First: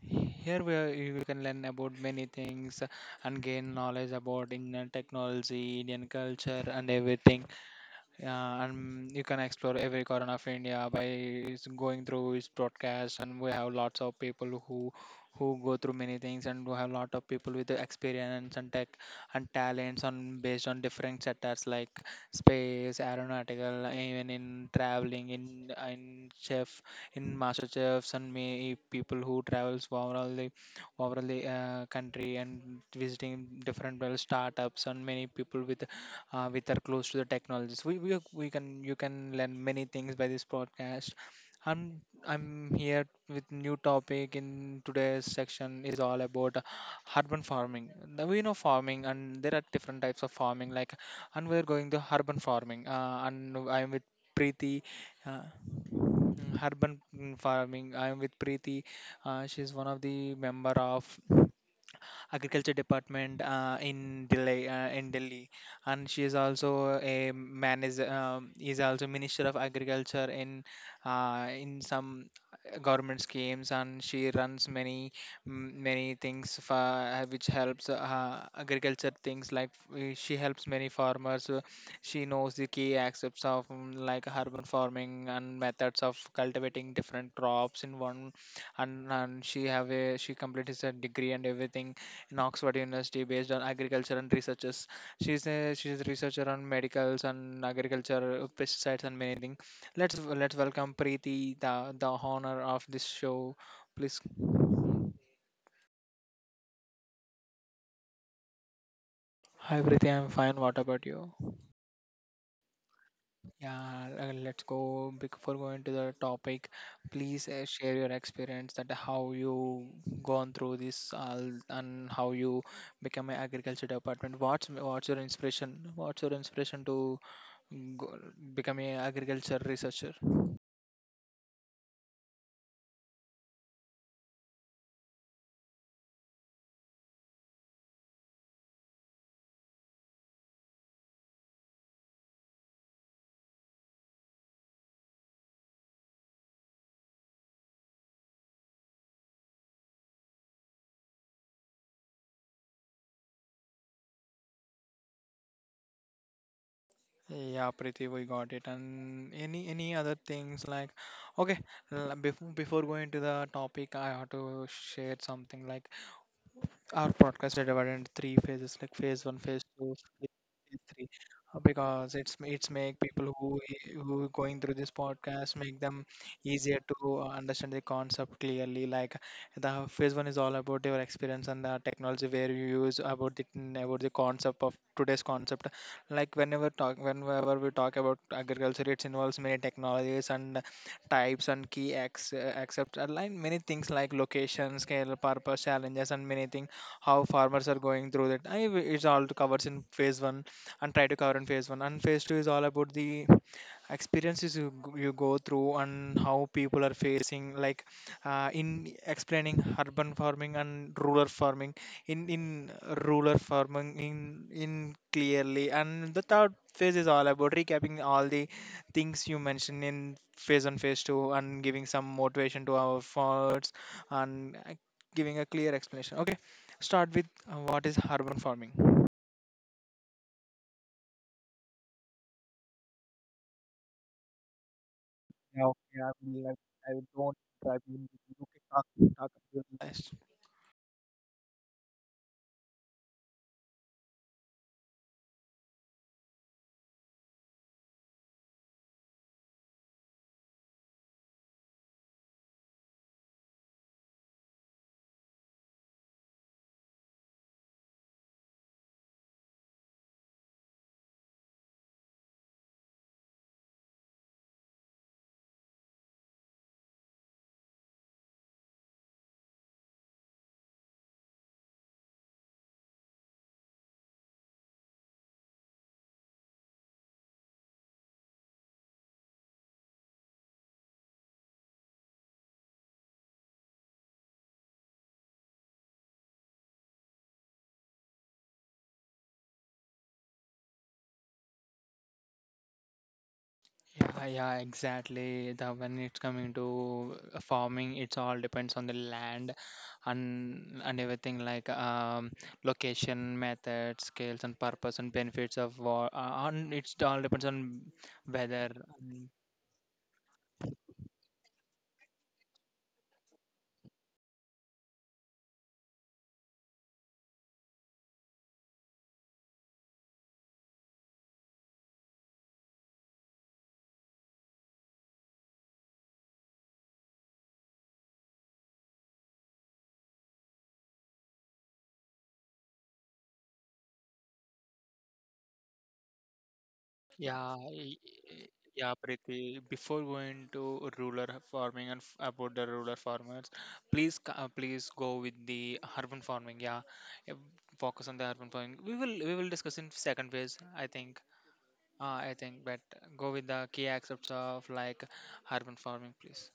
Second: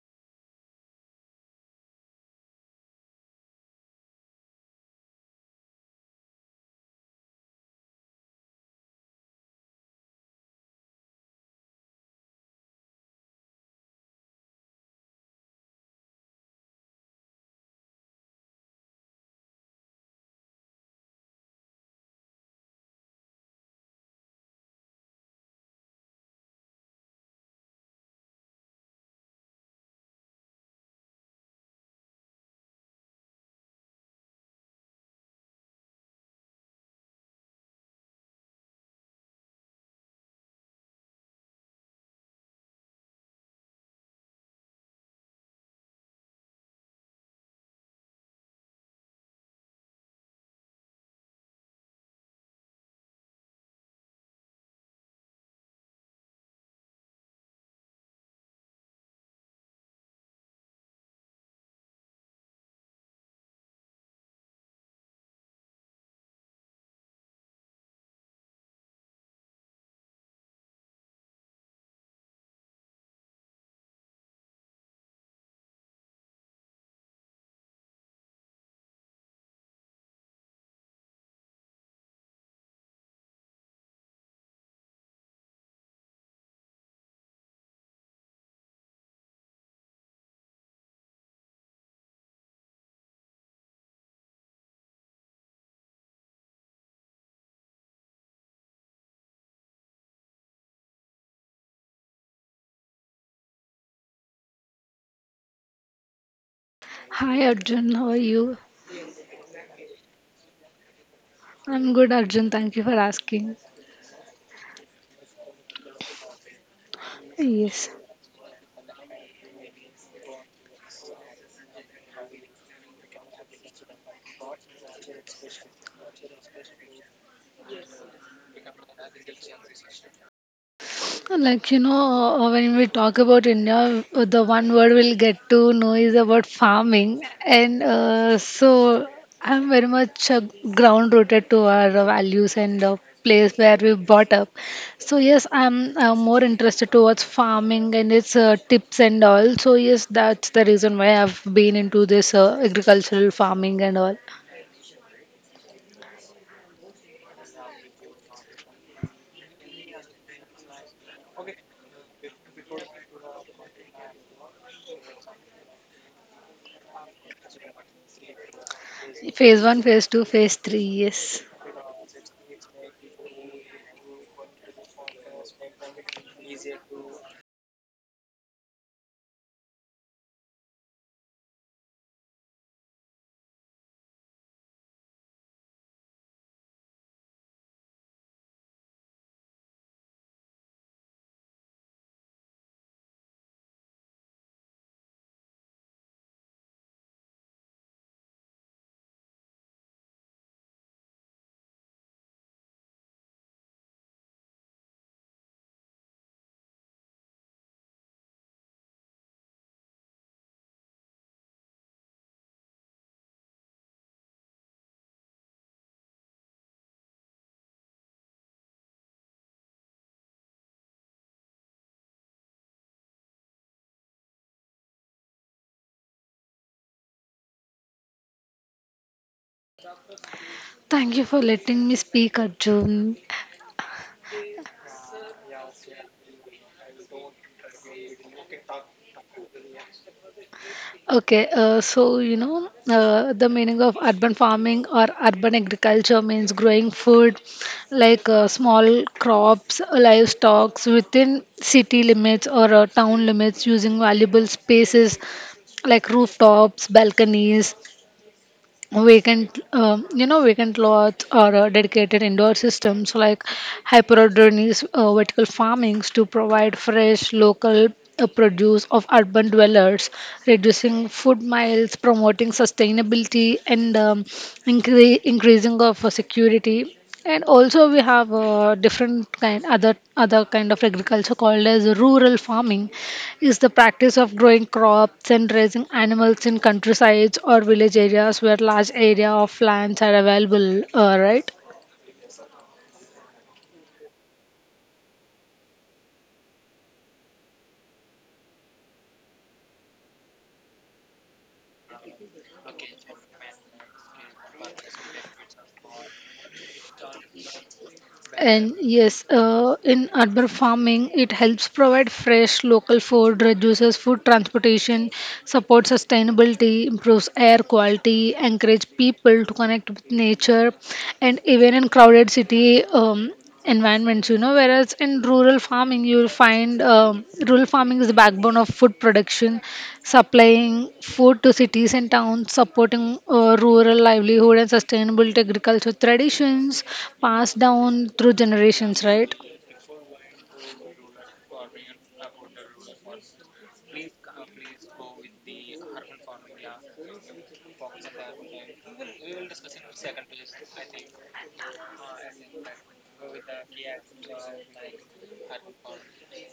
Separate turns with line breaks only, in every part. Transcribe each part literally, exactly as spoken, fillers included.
here where you can learn about many things and gain knowledge about Indian technology, Indian culture, and everything. Yeah, and you can explore every corner of India by s- going through his broadcast. And we have lots of people who who go through many things, and we have lot of people with the experience and tech and talents on based on different sectors like space, aeronautical, even in traveling, in in chef, in master chefs, and may people who travels overall the overall the uh, country and visiting different well startups and many people with uh, which are close to the technologies. We, we we can you can learn many things by this podcast. I'm I'm here with new topic in today's section is all about uh, urban farming. Now we know farming and there are different types of farming like and we're going to urban farming uh, and I'm with Preeti. Uh, Mm, urban mm, farming. I am with Preeti. Uh, she's one of the member of agriculture department uh, in Delhi, uh, in Delhi, and she is also a manager. Um, is also minister of agriculture in uh, in some government schemes, and she runs many m- many things for, uh, which helps uh, agriculture things like uh, she helps many farmers uh, she knows the key aspects of mm, like urban farming and methods of cultivating different crops in one, and, and she have a she completed her degree and everything in Oxford University based on agriculture and researches. She's a she's a researcher on medicals and agriculture, uh, pesticides and many things. Let's let's welcome Preeti, the the honor of this show. Please,
Hi Arjun, how are you?
hi Preeti, I'm fine. What about you?
I'm good, Arjun. Thank you for asking.
Yeah, uh, let's go before going to the topic. Please uh,
Yes,
share your experience that how you gone through this all and how you become an agriculture department. What's what's your inspiration? What's your inspiration to go, become a agriculture researcher?
like you know, uh, when we talk about India, uh, the one word we'll get to know is about farming, and uh, so I'm very much uh, ground rooted to our uh, values and uh, place where we brought up. So yes, I'm uh, more interested towards farming and its uh, tips and all. So yes, that's the reason why I've been into this uh, agricultural farming and all.
Yeah, Preeti, we got it. And any any other things like okay, before before going to the topic, I have to share something like our podcast is divided into three phases, like phase one, phase
Phase one,
two,
phase two, phase
phase
three,
three,
yes.
uh, because it's it's make people who i- who going through this podcast make them easier to uh, understand the concept clearly. Like the phase one is all about your experience and the technology where you use about the about the concept of today's concept. Like whenever talk whenever we talk about agriculture, it involves many technologies and types and key acts, uh, accepts align many things like location, scale, purpose, challenges, and many things how farmers are going through that. I it's all covers in phase one and try to cover in phase one. And phase two is all about the experiences you, g- you go through and how people are facing like uh, in explaining urban farming and rural farming in in rural farming in in clearly and the third phase is all about recapping all the things you mentioned in phase one phase two and giving some motivation to our farmers and uh, giving a clear explanation okay. Start with uh, what is urban farming?
Thank you for letting me speak, Arjun.
Yeah, okay, I will like I don't I will look at talk talk about yes.
Okay, uh, so you know, uh, the meaning of urban farming or urban agriculture means growing food like uh, small crops, livestock within city limits or uh, town limits using valuable spaces like rooftops, balconies, vacant um, you know vacant lots or uh, dedicated indoor systems like hyperodernies uh, vertical farmings to provide fresh local uh, produce of urban dwellers, reducing food miles, promoting sustainability, and um, incre- increasing of uh, security. And also we have uh, different kind, other other kind of agriculture called as rural farming, is the practice of growing crops and raising animals in countrysides or village areas where large area of lands are available, uh, right?
Yeah, yeah, exactly. The when it's coming to uh, farming, it's all depends on the land and and everything like um, location, method, scales, and purpose and benefits of war. Uh, and it's all depends on weather.
And yes, uh, in urban farming, it helps provide fresh local food, reduces food transportation, supports sustainability, improves air quality, encourage people to connect with nature, and even in crowded city, um, environments, you know. Whereas in rural farming, you'll find um, rural farming is the backbone of food production, supplying food to cities and towns, supporting uh, rural livelihood and sustainable agriculture traditions
Yeah,
passed
y-
down through
y- yeah,
generations, right?
Preeti. Before going to rural farming and f- about the rural farmers, please, c- uh, please go with the urban farming. Yeah, yeah, focus on the urban farming. We will, we will discuss in second phase, I think. Uh, I think, but go with the key aspects of like urban farming, please.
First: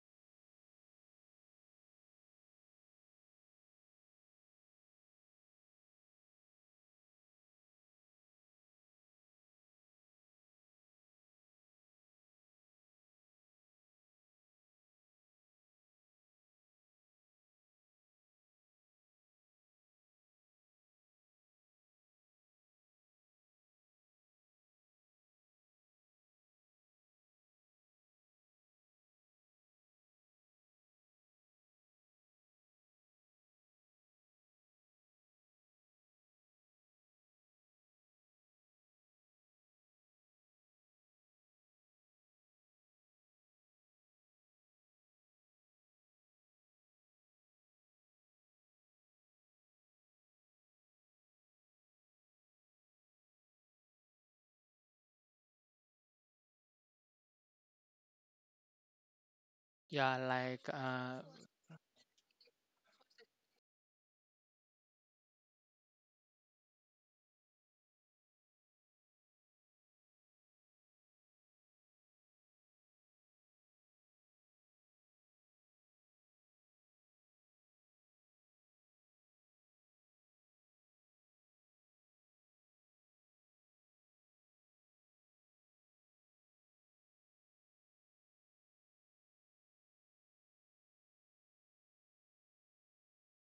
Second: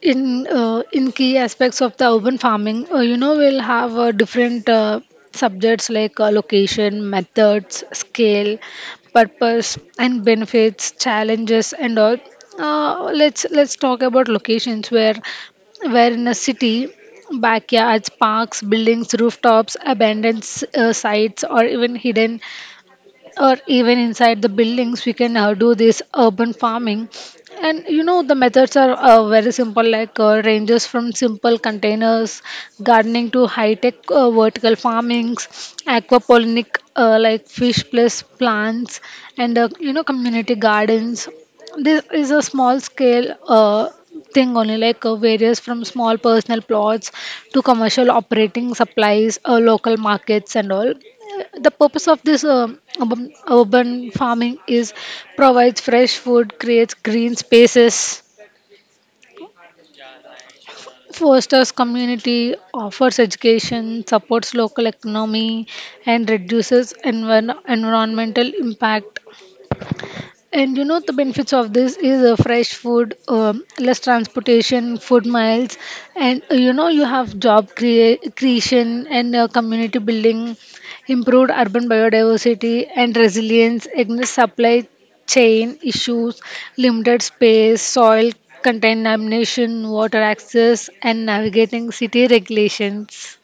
In uh, in key aspects of the urban farming uh, you know we'll have uh, different uh, subjects like uh, location, methods, scale, purpose and benefits, challenges, and all. Uh, let's let's talk about locations, where where in a city, backyards, parks, buildings, rooftops, abandoned s- uh, sites, or even hidden, or even inside the buildings, we can uh, do this urban farming. And you know, the methods are uh, very simple, like uh, ranges from simple containers gardening to high tech uh, vertical farmings, aquaponic, uh, like fish plus plants, and uh, you know community gardens. This is a small scale uh, thing only, like uh, various from small personal plots to commercial operating supplies, uh, local markets, and all. Uh, The purpose of this um urban, urban farming is provides fresh food, creates green spaces,
Yeah, like uh,
fosters community, offers education, supports local economy, and reduces envir- environmental impact. And you know, the benefits of this is uh, fresh food, um, less transportation, food miles, and uh, you know you have job crea- creation and uh, community building, improved urban biodiversity and resilience against supply chain issues, limited space, soil contamination, water access, and navigating city regulations.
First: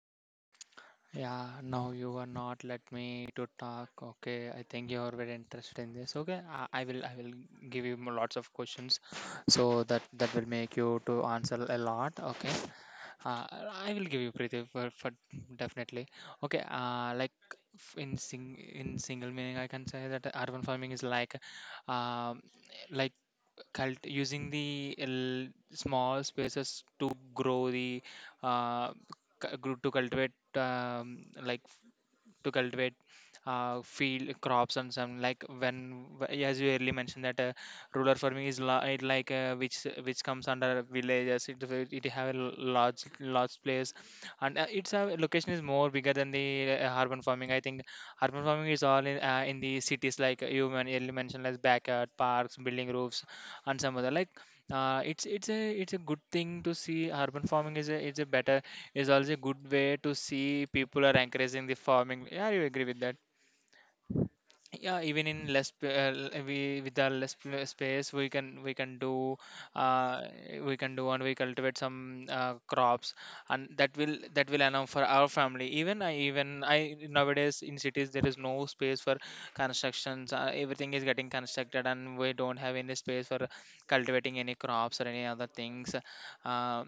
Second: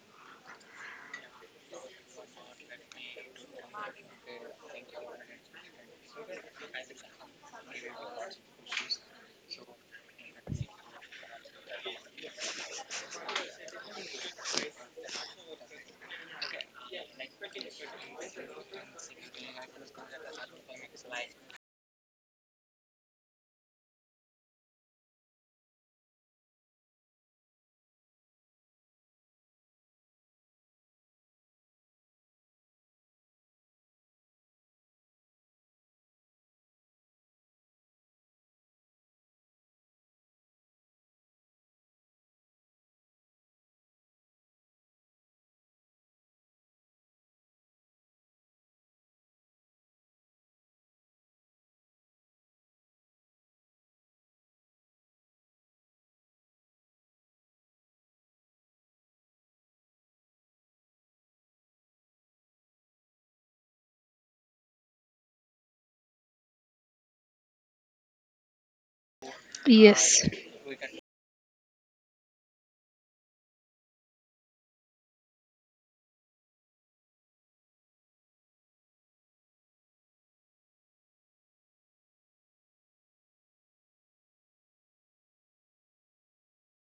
Yeah, now you are not let me to talk. Okay, I think you are very interested in this. Okay, I, I will I will give you more lots of questions, so that that will make you to answer a lot. Okay, uh, I will give you pretty for, for definitely. Okay, uh, like f- in sing in single meaning, I can say that urban farming is like, um, like cult using the l- small spaces to grow the uh c- gro- to cultivate um, like to cultivate uh, field crops and some like when w- as you earlier mentioned that uh, rural farming is la- it like uh, which which comes under villages it will- it have a l- large large place and uh, its uh, location is more bigger than the uh, urban farming. I think urban farming is all in, uh, in the cities like uh, you men- earlier mentioned as backyard parks building roofs and some other like uh, it's it's a it's a good thing to see urban farming is a it's a better is also a good way to see people are encouraging the farming. Yeah, you agree with that. Yeah, even in less p- uh, l- we with our less pl- space, we can we can do
Yes.
uh, we can do and we cultivate some uh, crops, and that will that will allow for our family. Even I even I nowadays in cities there is no space for constructions. Uh, everything is getting constructed, and we don't have any space for cultivating any crops or any other things. Uh,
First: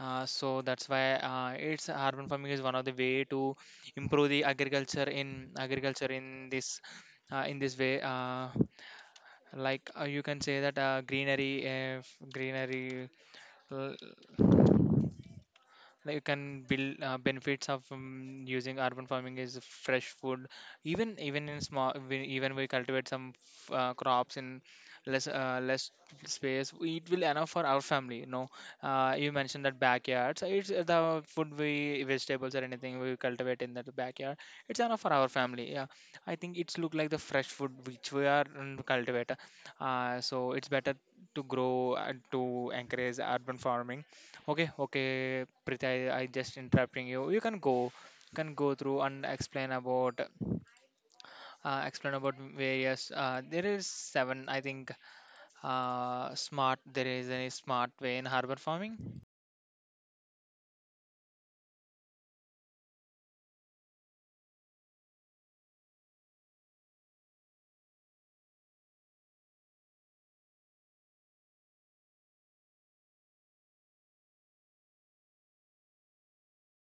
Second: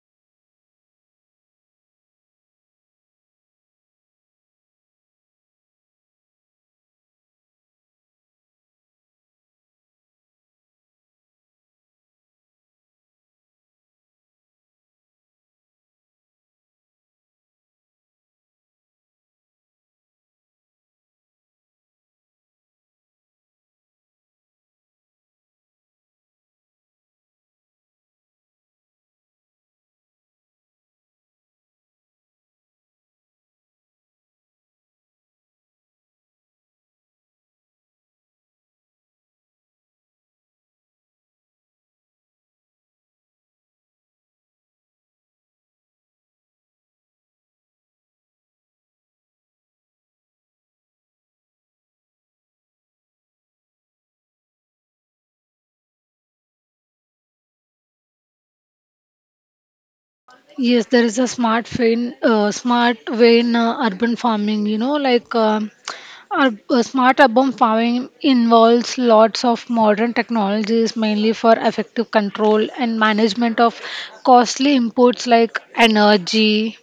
Uh, so that's why uh, it's urban farming is one of the way to improve the agriculture in agriculture in this uh, in this way. Uh, like uh, you can say that uh, greenery, uh, greenery. l- like you can build uh, benefits of um, using urban farming is fresh food even even in small we- even we cultivate some f- uh, crops in less uh, less space. We- it will enough for our family, you know uh, you mentioned that backyards it's the food we vegetables or anything we cultivate in that backyard it's enough for our family. Yeah, I think it's look like the fresh food which we are mm, cultivate, uh, so it's better to grow and to encourage urban farming. Okay, okay, Preeti, I, I just interrupting you. You can go, can go through and explain about, uh, explain about various. Uh, there is seven, I think. Uh, smart. There is a smart way in harbor farming.
Yes, there is a smart vein, uh, smart way in uh, urban farming. You know, like um ur- uh, smart urban farming involves lots of modern technologies, mainly for effective control and management of costly inputs like energy,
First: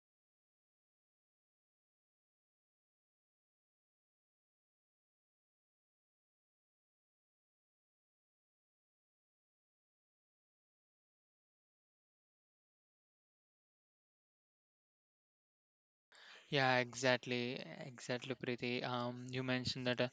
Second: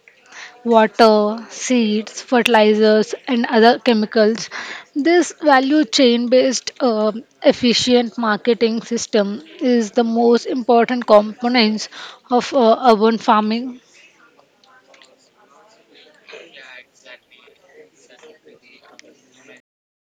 water, seeds, fertilizers, and other chemicals. This value chain based uh, efficient marketing system is the most important components of uh, urban farming.
Yeah, exactly, exactly, Preeti. Um, you mentioned that uh,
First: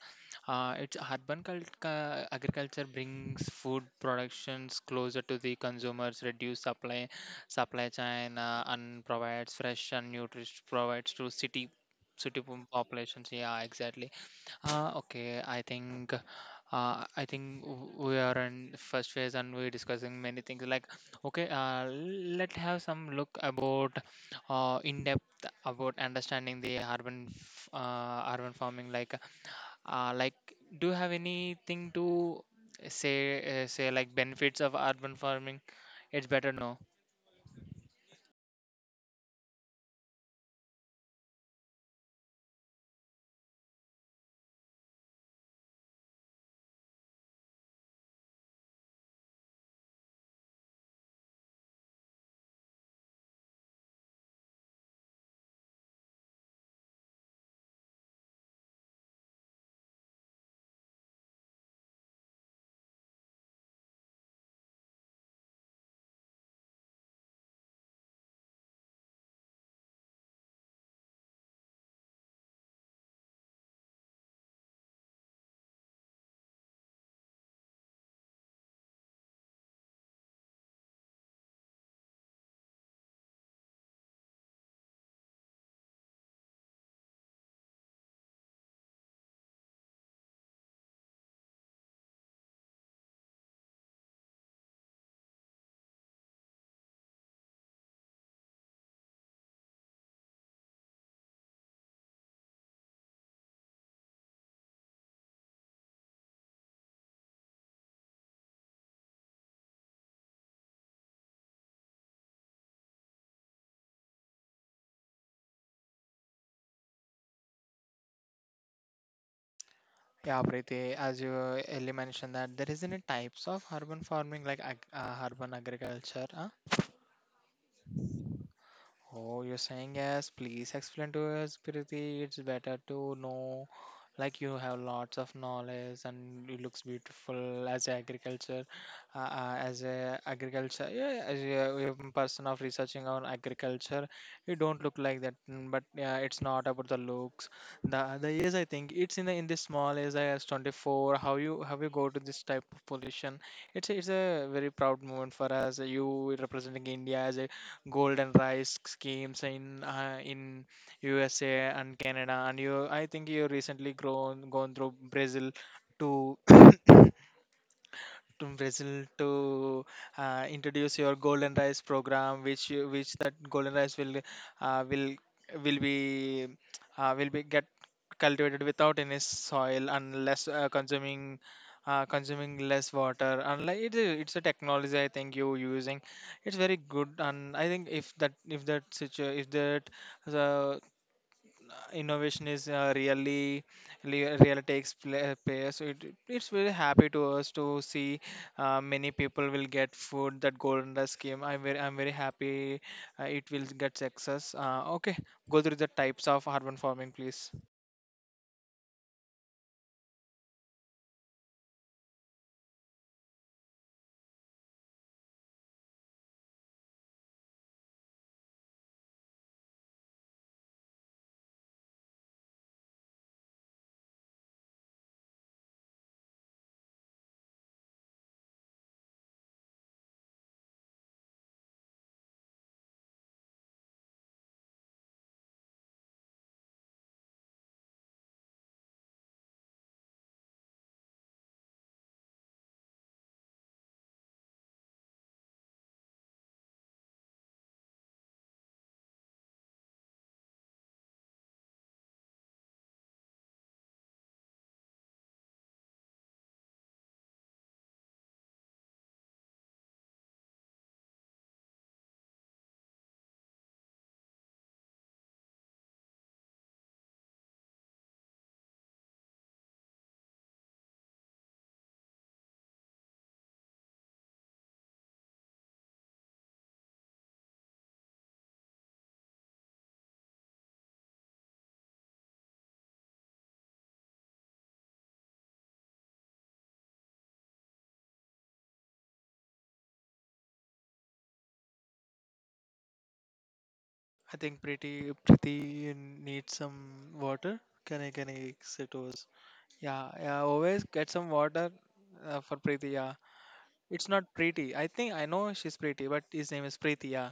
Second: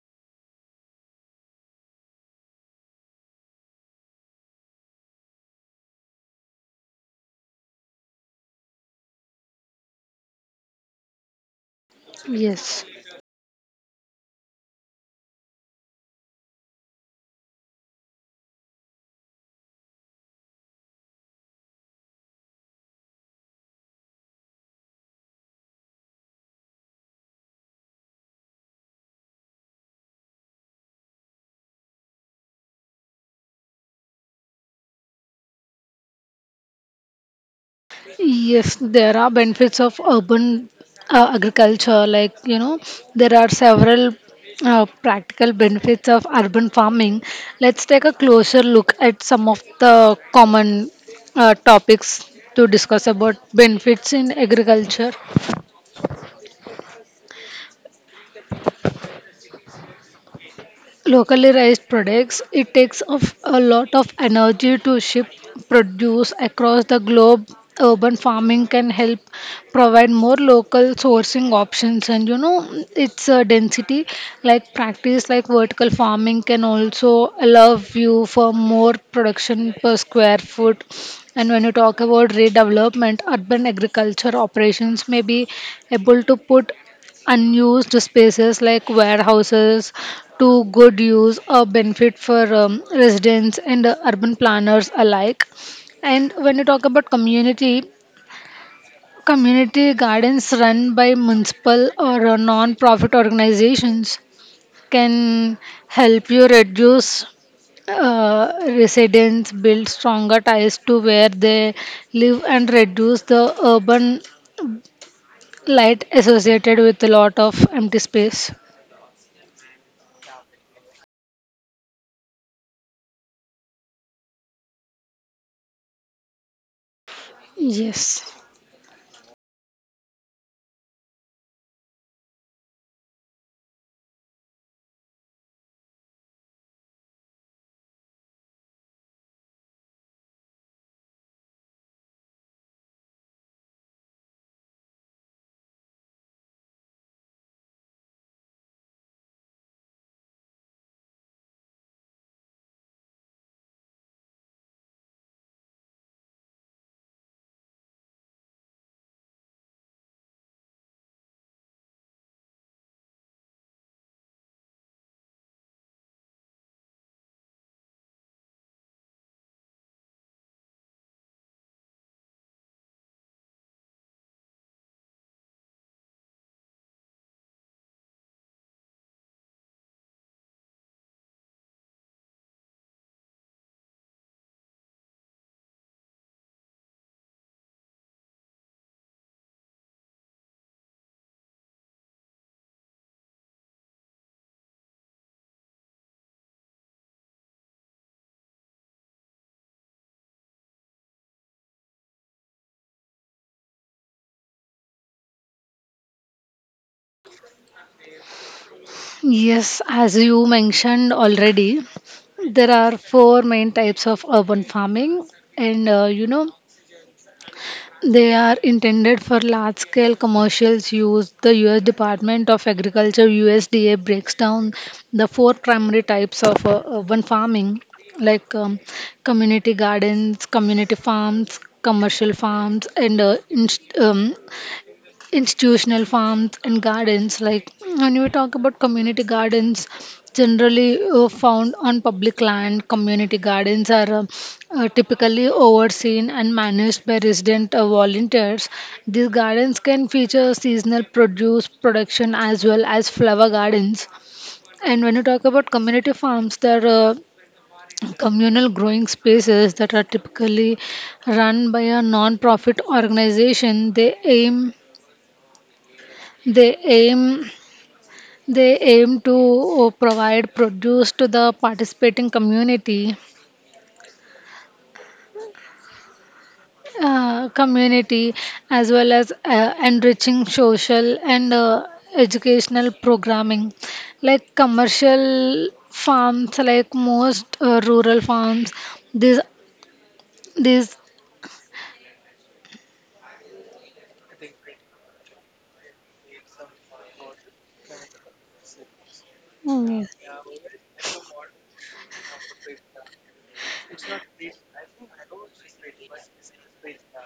uh, it's urban cult- ca- agriculture brings food productions closer to the consumers, reduce supply supply chain, uh, and provides fresh and nutritious provides to city city po-
Yes,
populations. Yeah, exactly. Uh, okay, I think uh, I think w- we are in first phase and we're discussing many things. Like, okay, uh, let's have some look about uh, in-depth about understanding the urban f- uh, urban farming like uh, like do you have anything to say uh, say like benefits of urban farming, it's better to know.
yes, there are benefits of urban uh, agriculture. Like, you know, there are several uh, practical benefits of urban farming. Let's take a closer look at some of the common uh, topics to discuss about benefits in agriculture. Locally raised products, it takes of a lot of energy to ship produce across the globe. Urban farming can help provide more local sourcing options, and you know, it's a density like practice like vertical farming can also allow you for more production per square foot. And when you talk about redevelopment, urban agriculture operations may be able to put unused spaces like warehouses to good use or benefit for um, residents and uh, urban planners alike. And when you talk about community, community gardens run by municipal or uh, non-profit organizations can help you reduce uh, residents, build stronger ties to where they live, and reduce the urban light associated with a lot of empty space.
Yeah Preeti, as you earlier mentioned that there is any types of urban farming like ag- uh, urban agriculture, huh?
Yes.
Oh, you're saying yes. Please explain to us, Priti. It's better to know. Like you have lots of knowledge and it looks beautiful as a agriculture, uh, uh, as a agriculture, yeah, yeah, as a um, person of researching on agriculture. You don't look like that, mm, but yeah, it's not about the looks. The the age I think it's in the in this small age, I was twenty-four. How you how you go to this type of position? It's a- it's a very proud moment for us. You representing India as a golden rice schemes in uh, in U S A and Canada, and you I think you recently grown gone through Brazil to to Brazil to uh, introduce your golden rice program, which you- which that golden rice will uh, will will be uh, will be get cultivated without any soil unless uh, consuming uh, consuming less water. And like it, is- it's a technology I think you using. It's very good, and I think if that if that situ if that the uh, innovation is uh, really really really takes pla- place, so it, it's very happy to us to see uh, many people will get food that golden Dust scheme. I'm very i'm very happy, uh, it will get success. Uh, okay, go through the types of urban farming, please.
Yes, as you mentioned already, there are four main types of urban farming, and uh, you know, they are intended for large scale commercials use. The U S Department of Agriculture, U S D A, breaks down the four primary types of uh, urban farming, like um, community gardens, community farms, commercial farms, and uh, inst- um, institutional farms and gardens. Like when we talk about community gardens, generally uh, found on public land, community gardens are uh, uh, typically overseen and managed by resident uh, volunteers. These gardens can feature seasonal produce production as well as flower gardens. And when you talk about community farms, there are uh, communal growing spaces that are typically run by a non-profit organization. They aim they aim they aim to uh, provide produce to the participating community uh, community, as well as uh, enriching social and uh, educational programming. Like commercial farms, like most uh, rural farms, these these
I think pretty pretty needs some water. Can i can i sit overs. Yeah, yeah, always get some water uh, for Preeti, yeah. It's not pretty. I think I know she's pretty, but his name is Preeti, yeah.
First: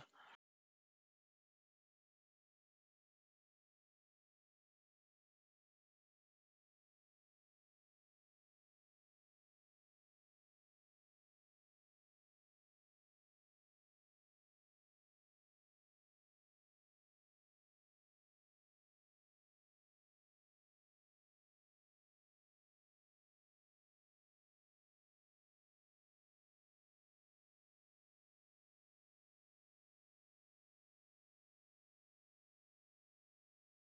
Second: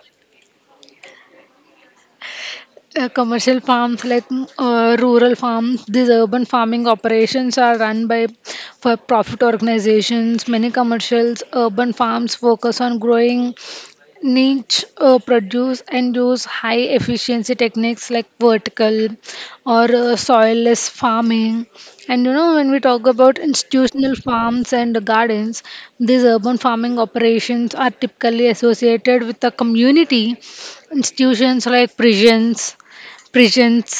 uh, commercial farms, like mm, uh, rural farms, these urban farming operations are run by for profit organizations. Many commercials urban farms focus on growing niche uh, produce and use high efficiency techniques like vertical or uh, soilless farming. And you know, when we talk about institutional farms and gardens, these urban farming operations are typically associated with the community institutions like prisons, prisons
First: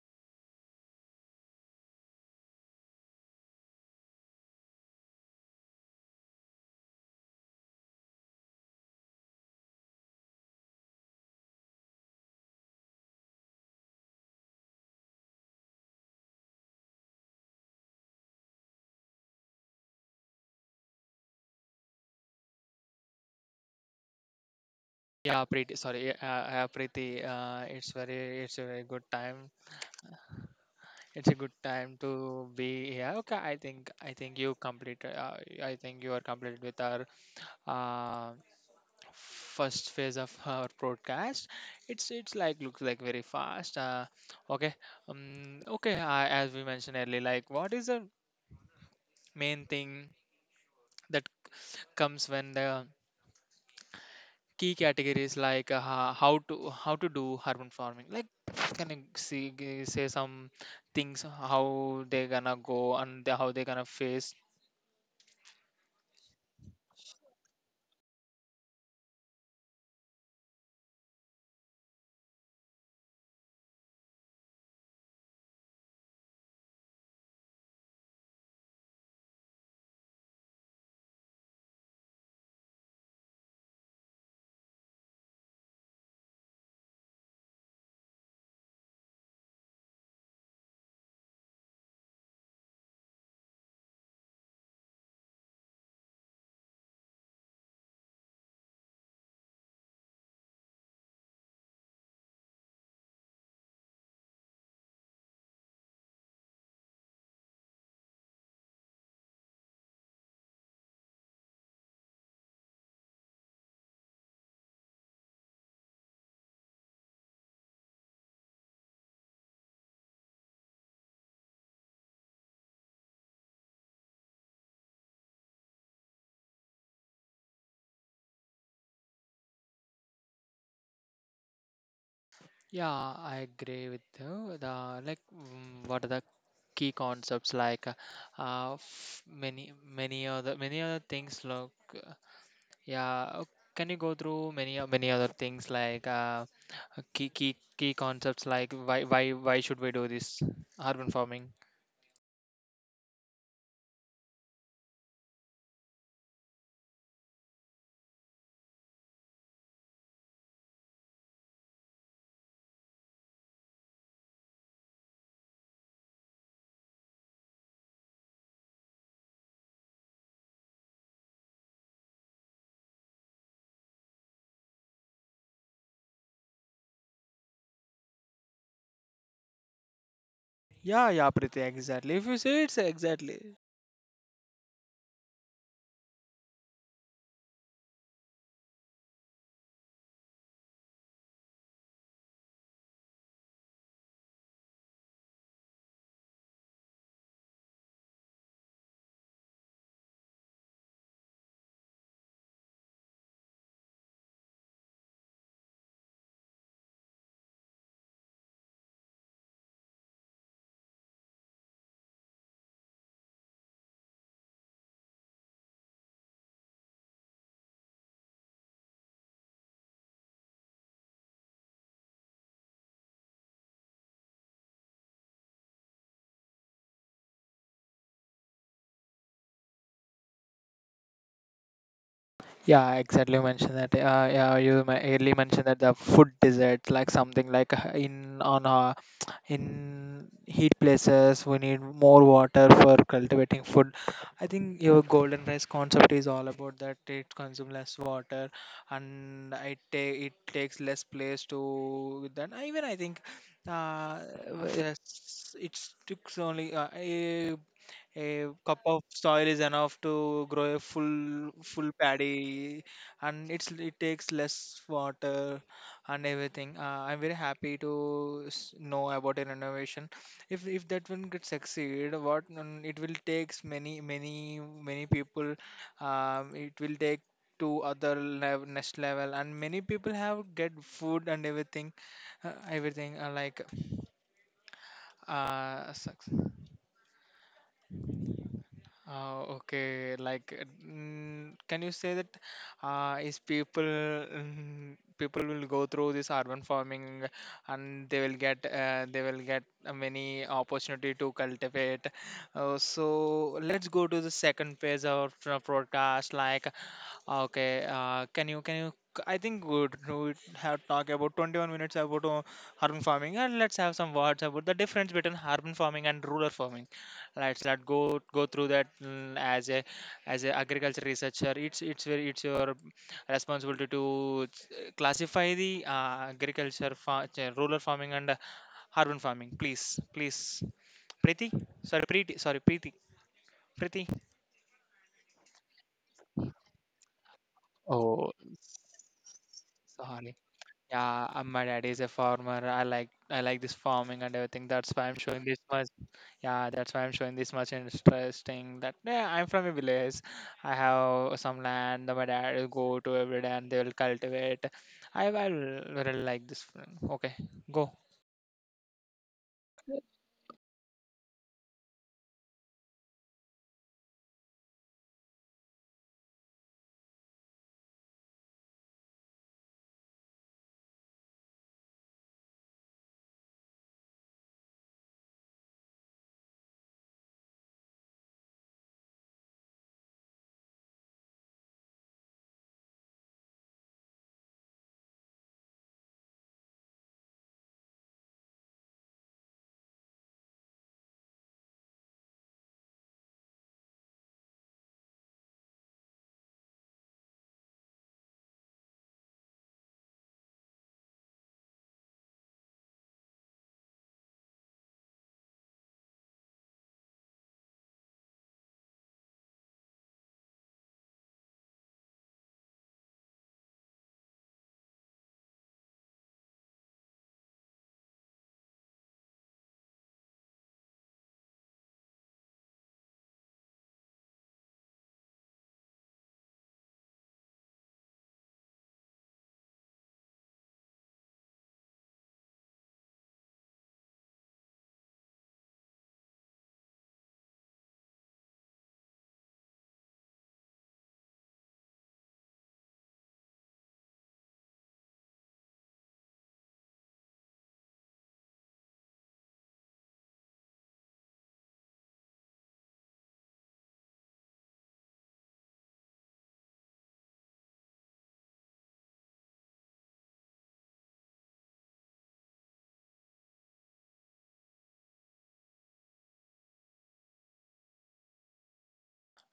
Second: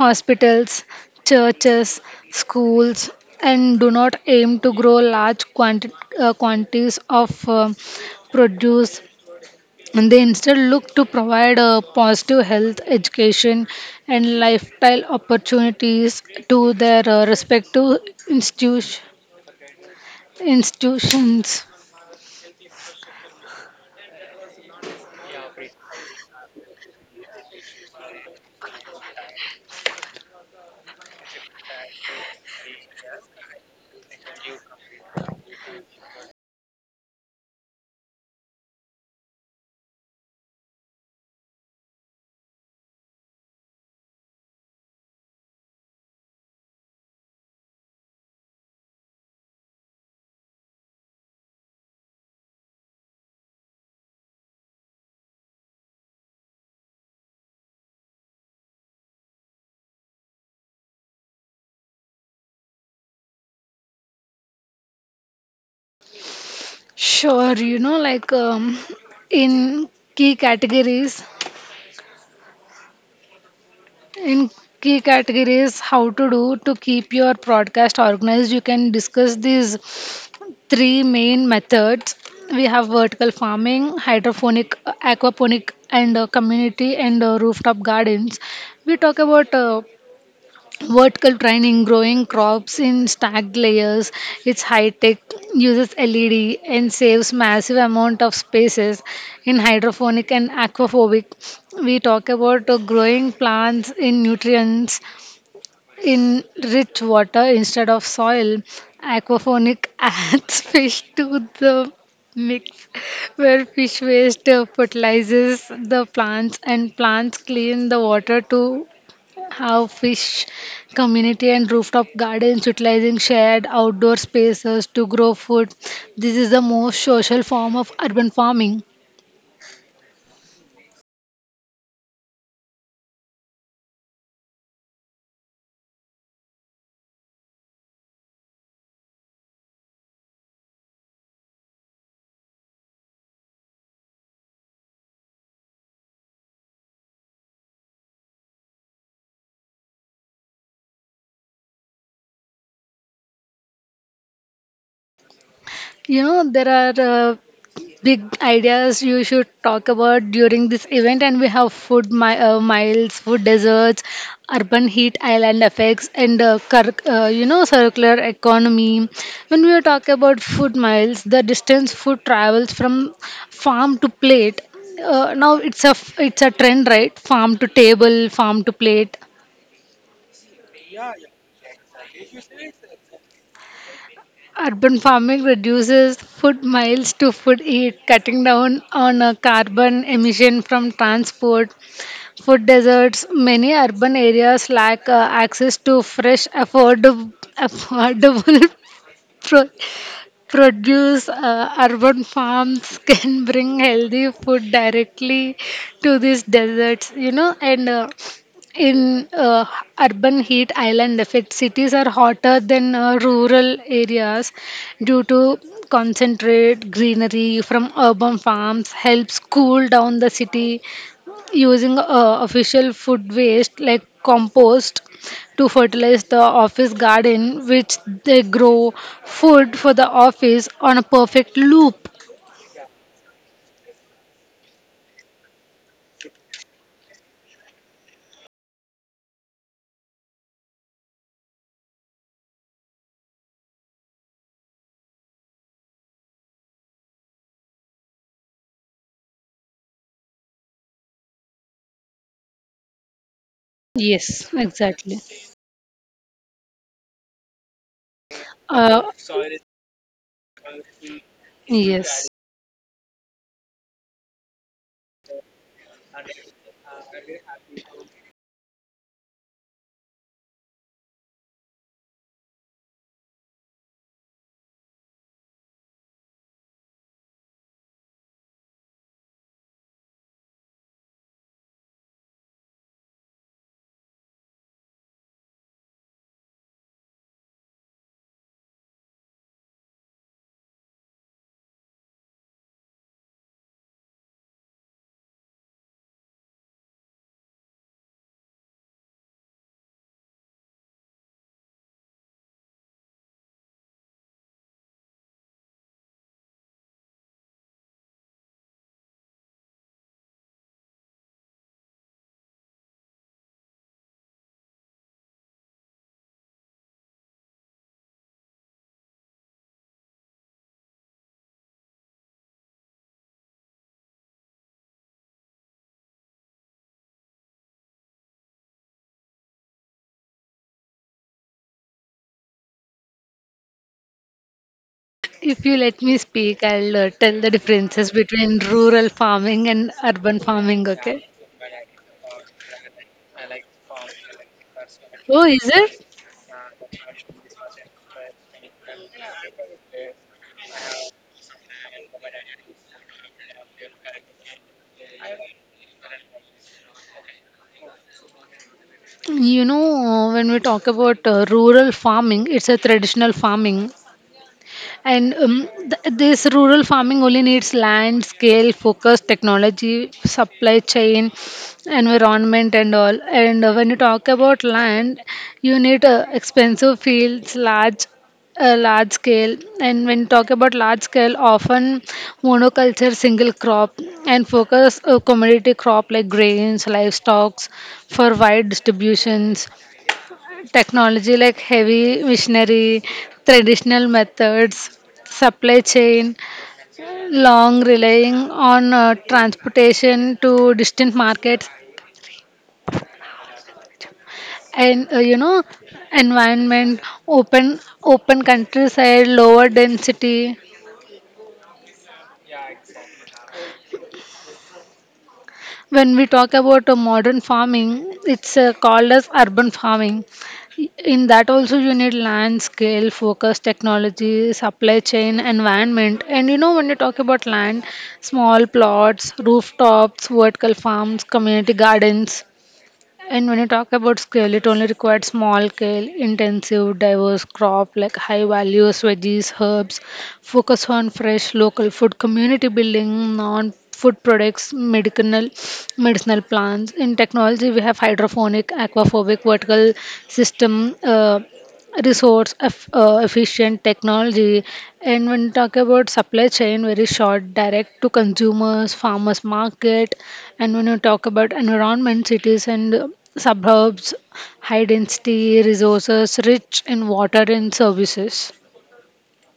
hospitals, churches, schools, and do not aim to grow large quanti- uh, quantities of uh, produce, and they instead look to provide a positive health education and lifestyle opportunities to their uh, respective institution, institutions.
Yeah, Preeti. Sorry, uh, uh, yeah, Preeti. Uh, it's very, it's a very good time. It's a good time to be here. Okay, I think, I think you completed. Uh, I think you are completed with our uh, first phase of our broadcast. It's, it's like looks like very fast. Uh, okay, um, okay. Uh, as we mentioned earlier, like what is the main thing that comes when the key categories like uh, ho- how to how to do urban farming. Like, can you see g- say some things how they gonna go and the- how they gonna face?
Sure, you know, like um, in key categories in key categories, how to do to keep your broadcast organized, you can discuss these three main methods. We have vertical farming, hydroponic, uh, aquaponic, and uh, community and uh, rooftop gardens. We talk about uh, vertical training, growing crops in stacked layers. It's high tech, uses led, and saves massive amount of spaces. In hydroponic and aquaphobic, we talk about uh, growing plants in nutrients in rich water instead of soil. Aquaponic adds fish to the mix, where fish waste uh, fertilizes the plants, and plants clean the water to have fish. Community and rooftop gardens utilizing shared outdoor spaces to grow food. This is the most social form of urban farming.
Yeah, I agree with you. The like mm, what are the key concepts like uh, uh, f- many many other many other things. Look, yeah, uh, can you go through many o- many other things like uh, key key key concepts like why why why should we do this urban farming?
You know, there are uh, big ideas you should talk about during this event, and we have food mi- uh, miles, food deserts, urban heat island effects, and uh, cur- uh, you know, circular economy. When we talk about food miles, the distance food travels from farm to plate. Uh, now it's a f- it's a trend, right? Farm to table, farm to plate.
Yeah, yeah, Priti, exactly. If you say it's exactly.
Urban farming reduces food miles to food eat, cutting down on uh, carbon emission from transport, food deserts. Many urban areas lack uh, access to fresh, affordable, affordable pro- produce. Uh, urban farms can bring healthy food directly to these deserts, you know. And uh, in uh, urban heat island effect, cities are hotter than uh, rural areas due to concentrate greenery. From urban farms helps cool down the city, using uh, official food waste like compost to fertilize the office garden, which they grow food for the office on a perfect loop.
Yeah, exactly. You mentioned that. Uh, yeah, you ma- early mentioned that the food desert, like something like uh, in on uh, in heat places, we need more water for cultivating food. I think your golden rice concept is all about that. It consumes less water, and it take it takes less place to then. Even I think, uh,
Yes,
w-
exactly.
yes, it took only uh, eh, a cup
uh,
of soil is enough to grow a full full
yes
paddy, and it's it takes less water and everything. Uh, I'm very happy to s- know about an innovation. If if that one could succeed, what mm, it will takes many many many people. Um, it will take to other level, next level, and many people have get food and everything, uh, everything uh, like uh, success. Uh, okay, like, uh, mm, can you say that uh, is people, mm, people will go through this urban farming and they will get uh, they will get uh, many opportunity to cultivate. Uh, so let's go to the second phase of our podcast. Like, okay, uh, can you can you? I think good. We would- we have talked about twenty-one minutes about uh, urban farming, and let's have some words about the difference between urban farming and rural farming. Let's let go go through that, mm, as a as a agriculture researcher. It's it's very it's your responsibility to uh, classify the uh, agriculture, fa- uh, rural farming and uh, urban farming. Please, please, Preeti, sorry, Preeti, sorry, Preeti, Preeti.
if you let me speak, I'll uh, tell the differences
Oh,
between rural farming and
sorry.
urban farming, okay?
Yeah, uh, my dad is a farmer. I like I like this farming and everything. That's why I'm
Oh,
showing this
is
much.
it?
Yeah, that's why I'm showing this much interesting. That yeah, I'm from a village. I have some land that my dad will go to every day and they will cultivate. I, I really like this feeling. Okay, go.
You know, uh, when we talk about uh, rural farming, it's a traditional farming. And um, th- this rural farming only needs land, scale, focus, technology, supply chain, environment, and all. And uh, when you talk about land, you need uh, expensive fields, large a large scale. And when you talk about large scale, often monoculture, single crop, and focus uh, commodity crop like grains, livestock, for wide distributions. Technology like heavy machinery, traditional methods, supply chain, long relying on uh, transportation to distant markets, and uh, you know, environment, open open countryside, lower density. When we talk about uh, modern farming, it's uh, called as urban farming. In that also you need land, scale, focus, technology, supply chain, environment. And you know, when you talk about land, small plots, rooftops, vertical farms, community gardens. And when you talk about scale, it only required small scale, intensive, diverse crop like high values, veggies, herbs, focus on fresh local food, community building, non food products, medicinal medicinal plants. In technology, we have hydroponic, aquaphobic, vertical system. Uh, resource eff- uh, efficient technology. And when we talk about supply chain, very short, direct to consumers, farmers market. And when you talk about environment, cities and uh, suburbs, high density, resources rich in water and services.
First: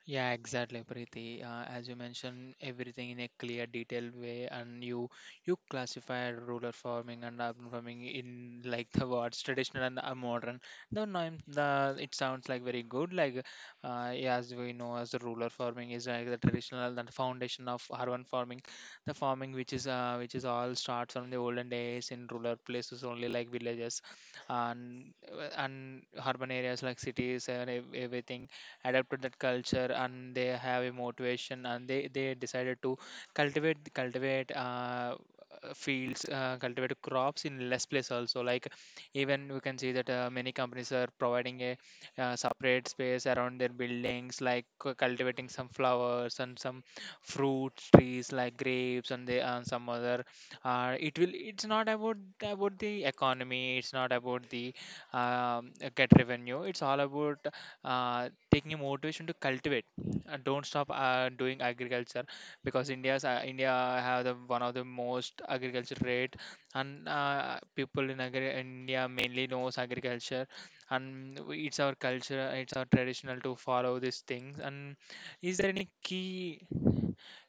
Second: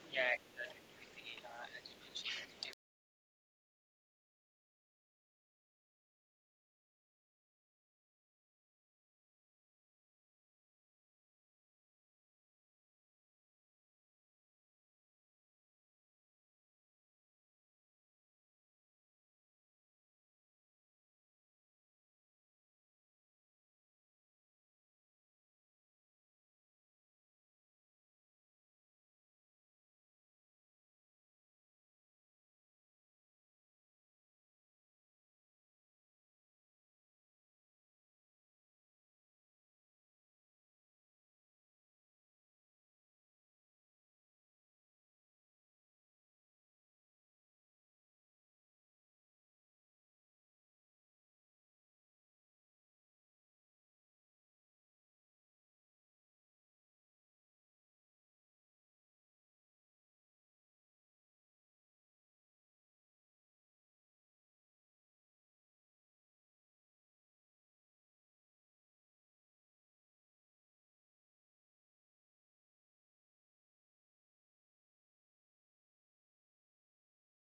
Yeah, exactly, Preeti. Uh, as you mentioned, everything in a clear, detailed way, and you you classify rural farming and urban farming in like the words traditional and uh, modern. The name, the it sounds like very good. Like, uh, yeah, as we know, as the rural farming is like the traditional, the foundation of urban farming, the farming which is uh, which is all starts from the olden days in rural places only, like villages, and and urban areas like cities and ev- everything adapt to that culture, and they have a motivation, and they they decided to cultivate cultivate uh, uh, fields, uh, cultivate crops in less place also. Like even we can see that uh, many companies are providing a uh, separate space around their buildings, like cu- cultivating some flowers and some fruit trees like grapes and the and some other. Uh, it will it's not about about the economy. It's not about the um, uh, get revenue. It's all about uh, taking a motivation to cultivate. Uh, don't stop uh, doing agriculture, because India's, uh, India have the one of the most agriculture rate. And uh, people in agri- India mainly knows agriculture, and we- it's our culture, it's our traditional to follow these things. And is there any key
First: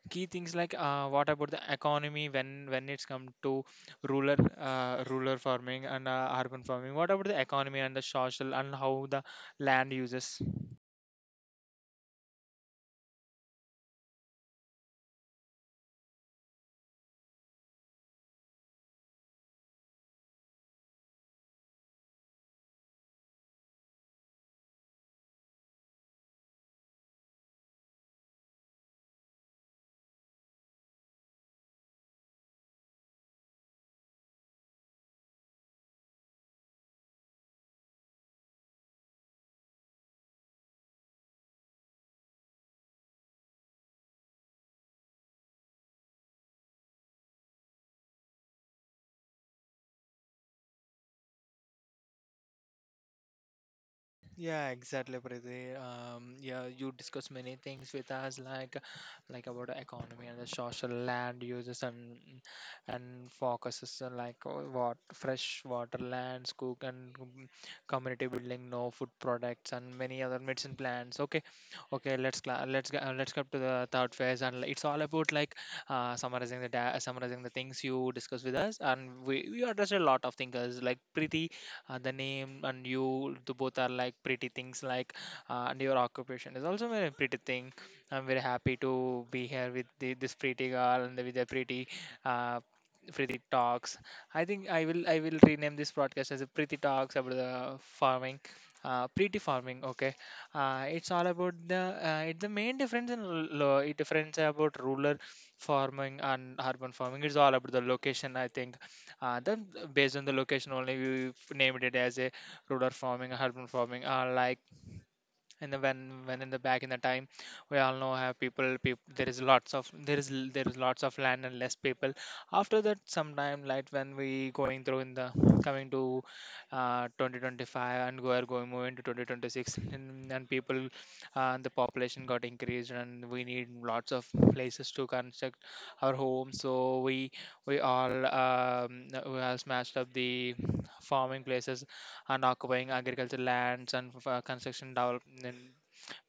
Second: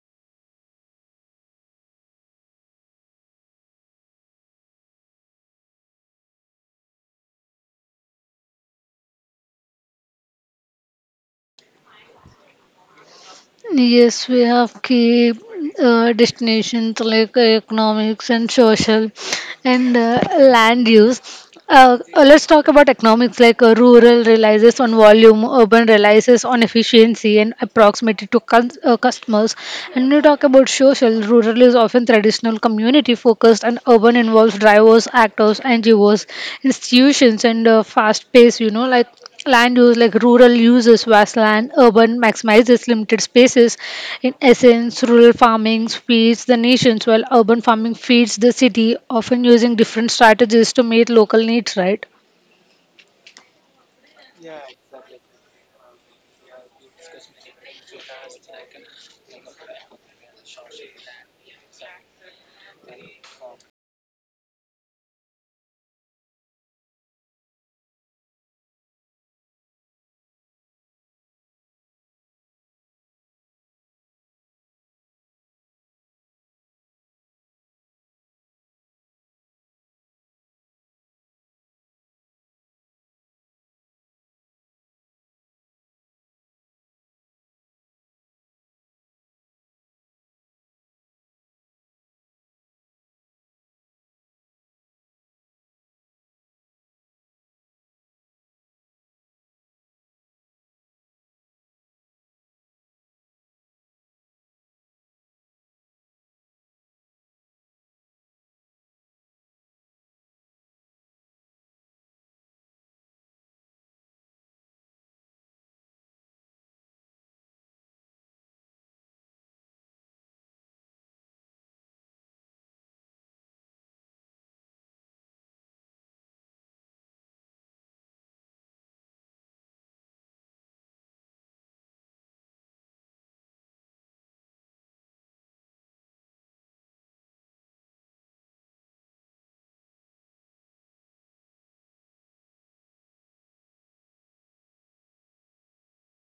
key things like uh, what about the economy when when it's come to rural, uh, rural farming and uh, urban farming? What about the economy and the social and how the land uses?
Yes, we have key uh, destinations like economics and social and uh, land use. Uh, uh, let's talk about economics, like uh, rural relies on volume, urban relies on efficiency and proximity to cus- uh, customers. And when you talk about social, rural is often traditional community focused, and urban involves drivers, actors, N G Os, institutions, and uh, fast pace, you know, like. Land use like rural uses vast land, urban maximizes limited spaces. In essence, rural farming feeds the nations, while urban farming feeds the city, often using different strategies to meet local needs, right?
Yeah, exactly, Priti. Um, yeah, you discuss many things with us, like like about the economy and the social land uses and and focuses on like uh, what fresh water lands, cook and com- community building, no food products, and many other medicine plants. Okay, okay, let's cla let's go, uh, let's go to the third phase, and it's all about like uh, summarizing the da summarizing the things you discuss with us, and we we address a lot of things like Priti. Uh, the name and you the both are like pretty things. Like, uh, and your occupation is also very pretty thing. I'm very happy to be here with the this pretty girl and with the pretty uh, pretty talks. I think i will I will rename this broadcast as a pretty talks about the farming, uh, pretty farming. Okay, uh, it's all about the uh, it's the main difference in l- lo- it difference about rural farming and urban farming. It's all about the location, I think. Uh, then, uh, based on the location, only we named it as a rural farming, urban farming, uh, like. And then when when in the back in the time, we all know have people, people, there is lots of there is l- there is lots of land and less people. After that sometime, like when we going through in the coming to uh, twenty twenty-five, and we are going moving to twenty twenty-six, and, and people, uh, the population got increased, and we need lots of places to construct our home. So we we all, um, we all smashed up the farming places and occupying agricultural lands and f- uh, construction development,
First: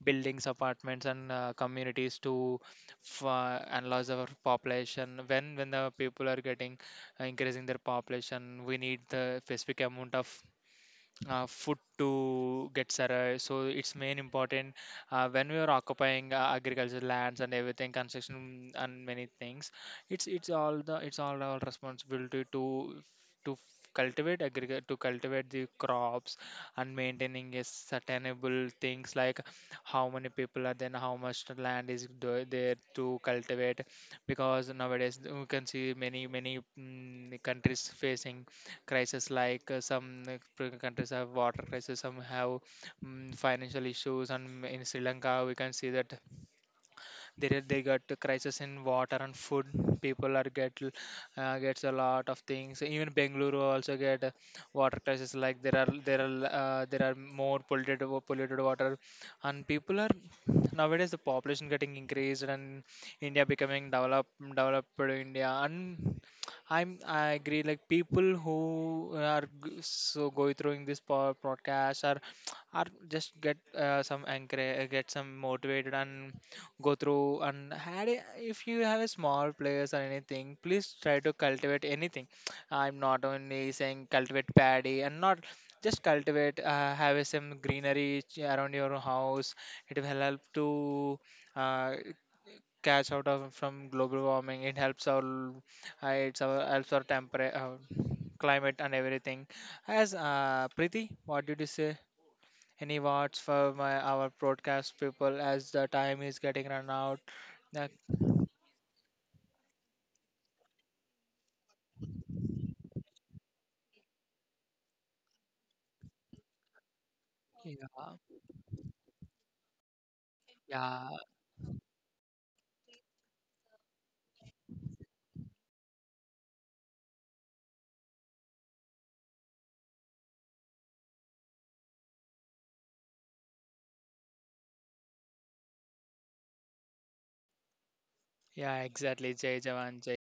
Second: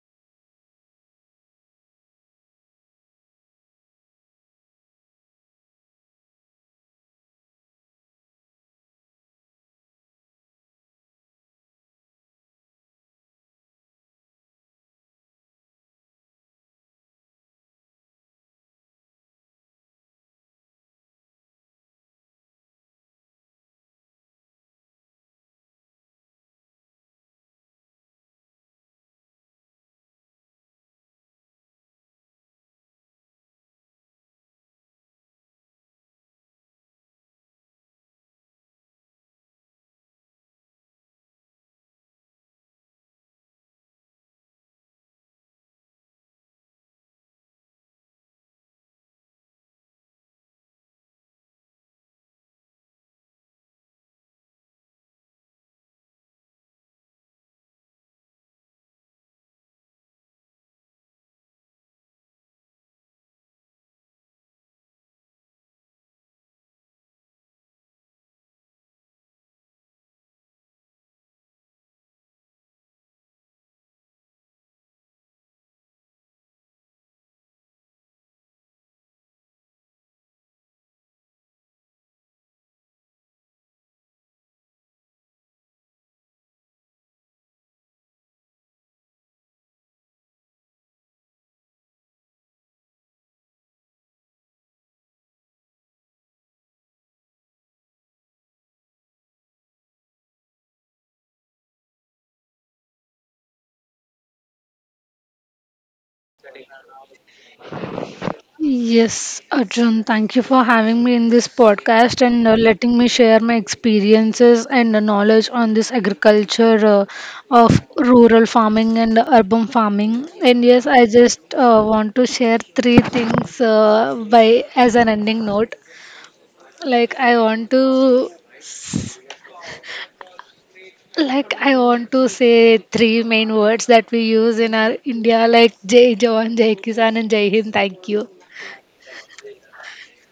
buildings, apartments, and uh, communities to f- uh, enlarge our population. When when the people are getting uh, increasing their population, we need the specific amount of uh, food to get survived. So it's main important uh, when we are occupying uh, agriculture lands and everything, construction and many things. It's it's all the it's all our responsibility to to cultivate agric to cultivate the crops and maintaining a sustainable things, like how many people are then, how much land is do- there to cultivate, because nowadays you can see many many mm, countries facing crisis, like uh, some uh, pr- countries have water crisis, some have mm, financial issues, and in Sri Lanka we can see that they they got a crisis in water and food. People are get l- uh, gets a lot of things. Even Bengaluru also get a water crisis. Like there are there are uh, there are more polluted wa- polluted water, and people are, nowadays the population getting increased, and India becoming developed, developed India. And I'm I agree, like people who are g- so going through this po- podcast are are just get uh, some anchor, get some motivated and go through. And had a, if you have a small place or anything, please try to cultivate anything. I'm not only saying cultivate paddy and not, just cultivate, uh, have some greenery ch- around your house. It will help to uh, catch out of from global warming. It helps our uh, it's our helps our temper uh, climate and everything. As uh, Preeti, what did you say? Any words for my our broadcast people as the time is getting run out? Like,
Yes, Arjun, thank you for having me in this podcast and uh, letting me share my experiences and uh, knowledge on this agriculture uh, of
yeah,
rural farming and urban farming. And yes,
yeah,
I just uh, want to share three things uh, by as an ending note. Like I want to like I want to say three main words that we use in our India, like Jai Jawan, Jai Kisan, and Jai Hind. Thank you.
yeah, exactly. Jai Jawan, Jai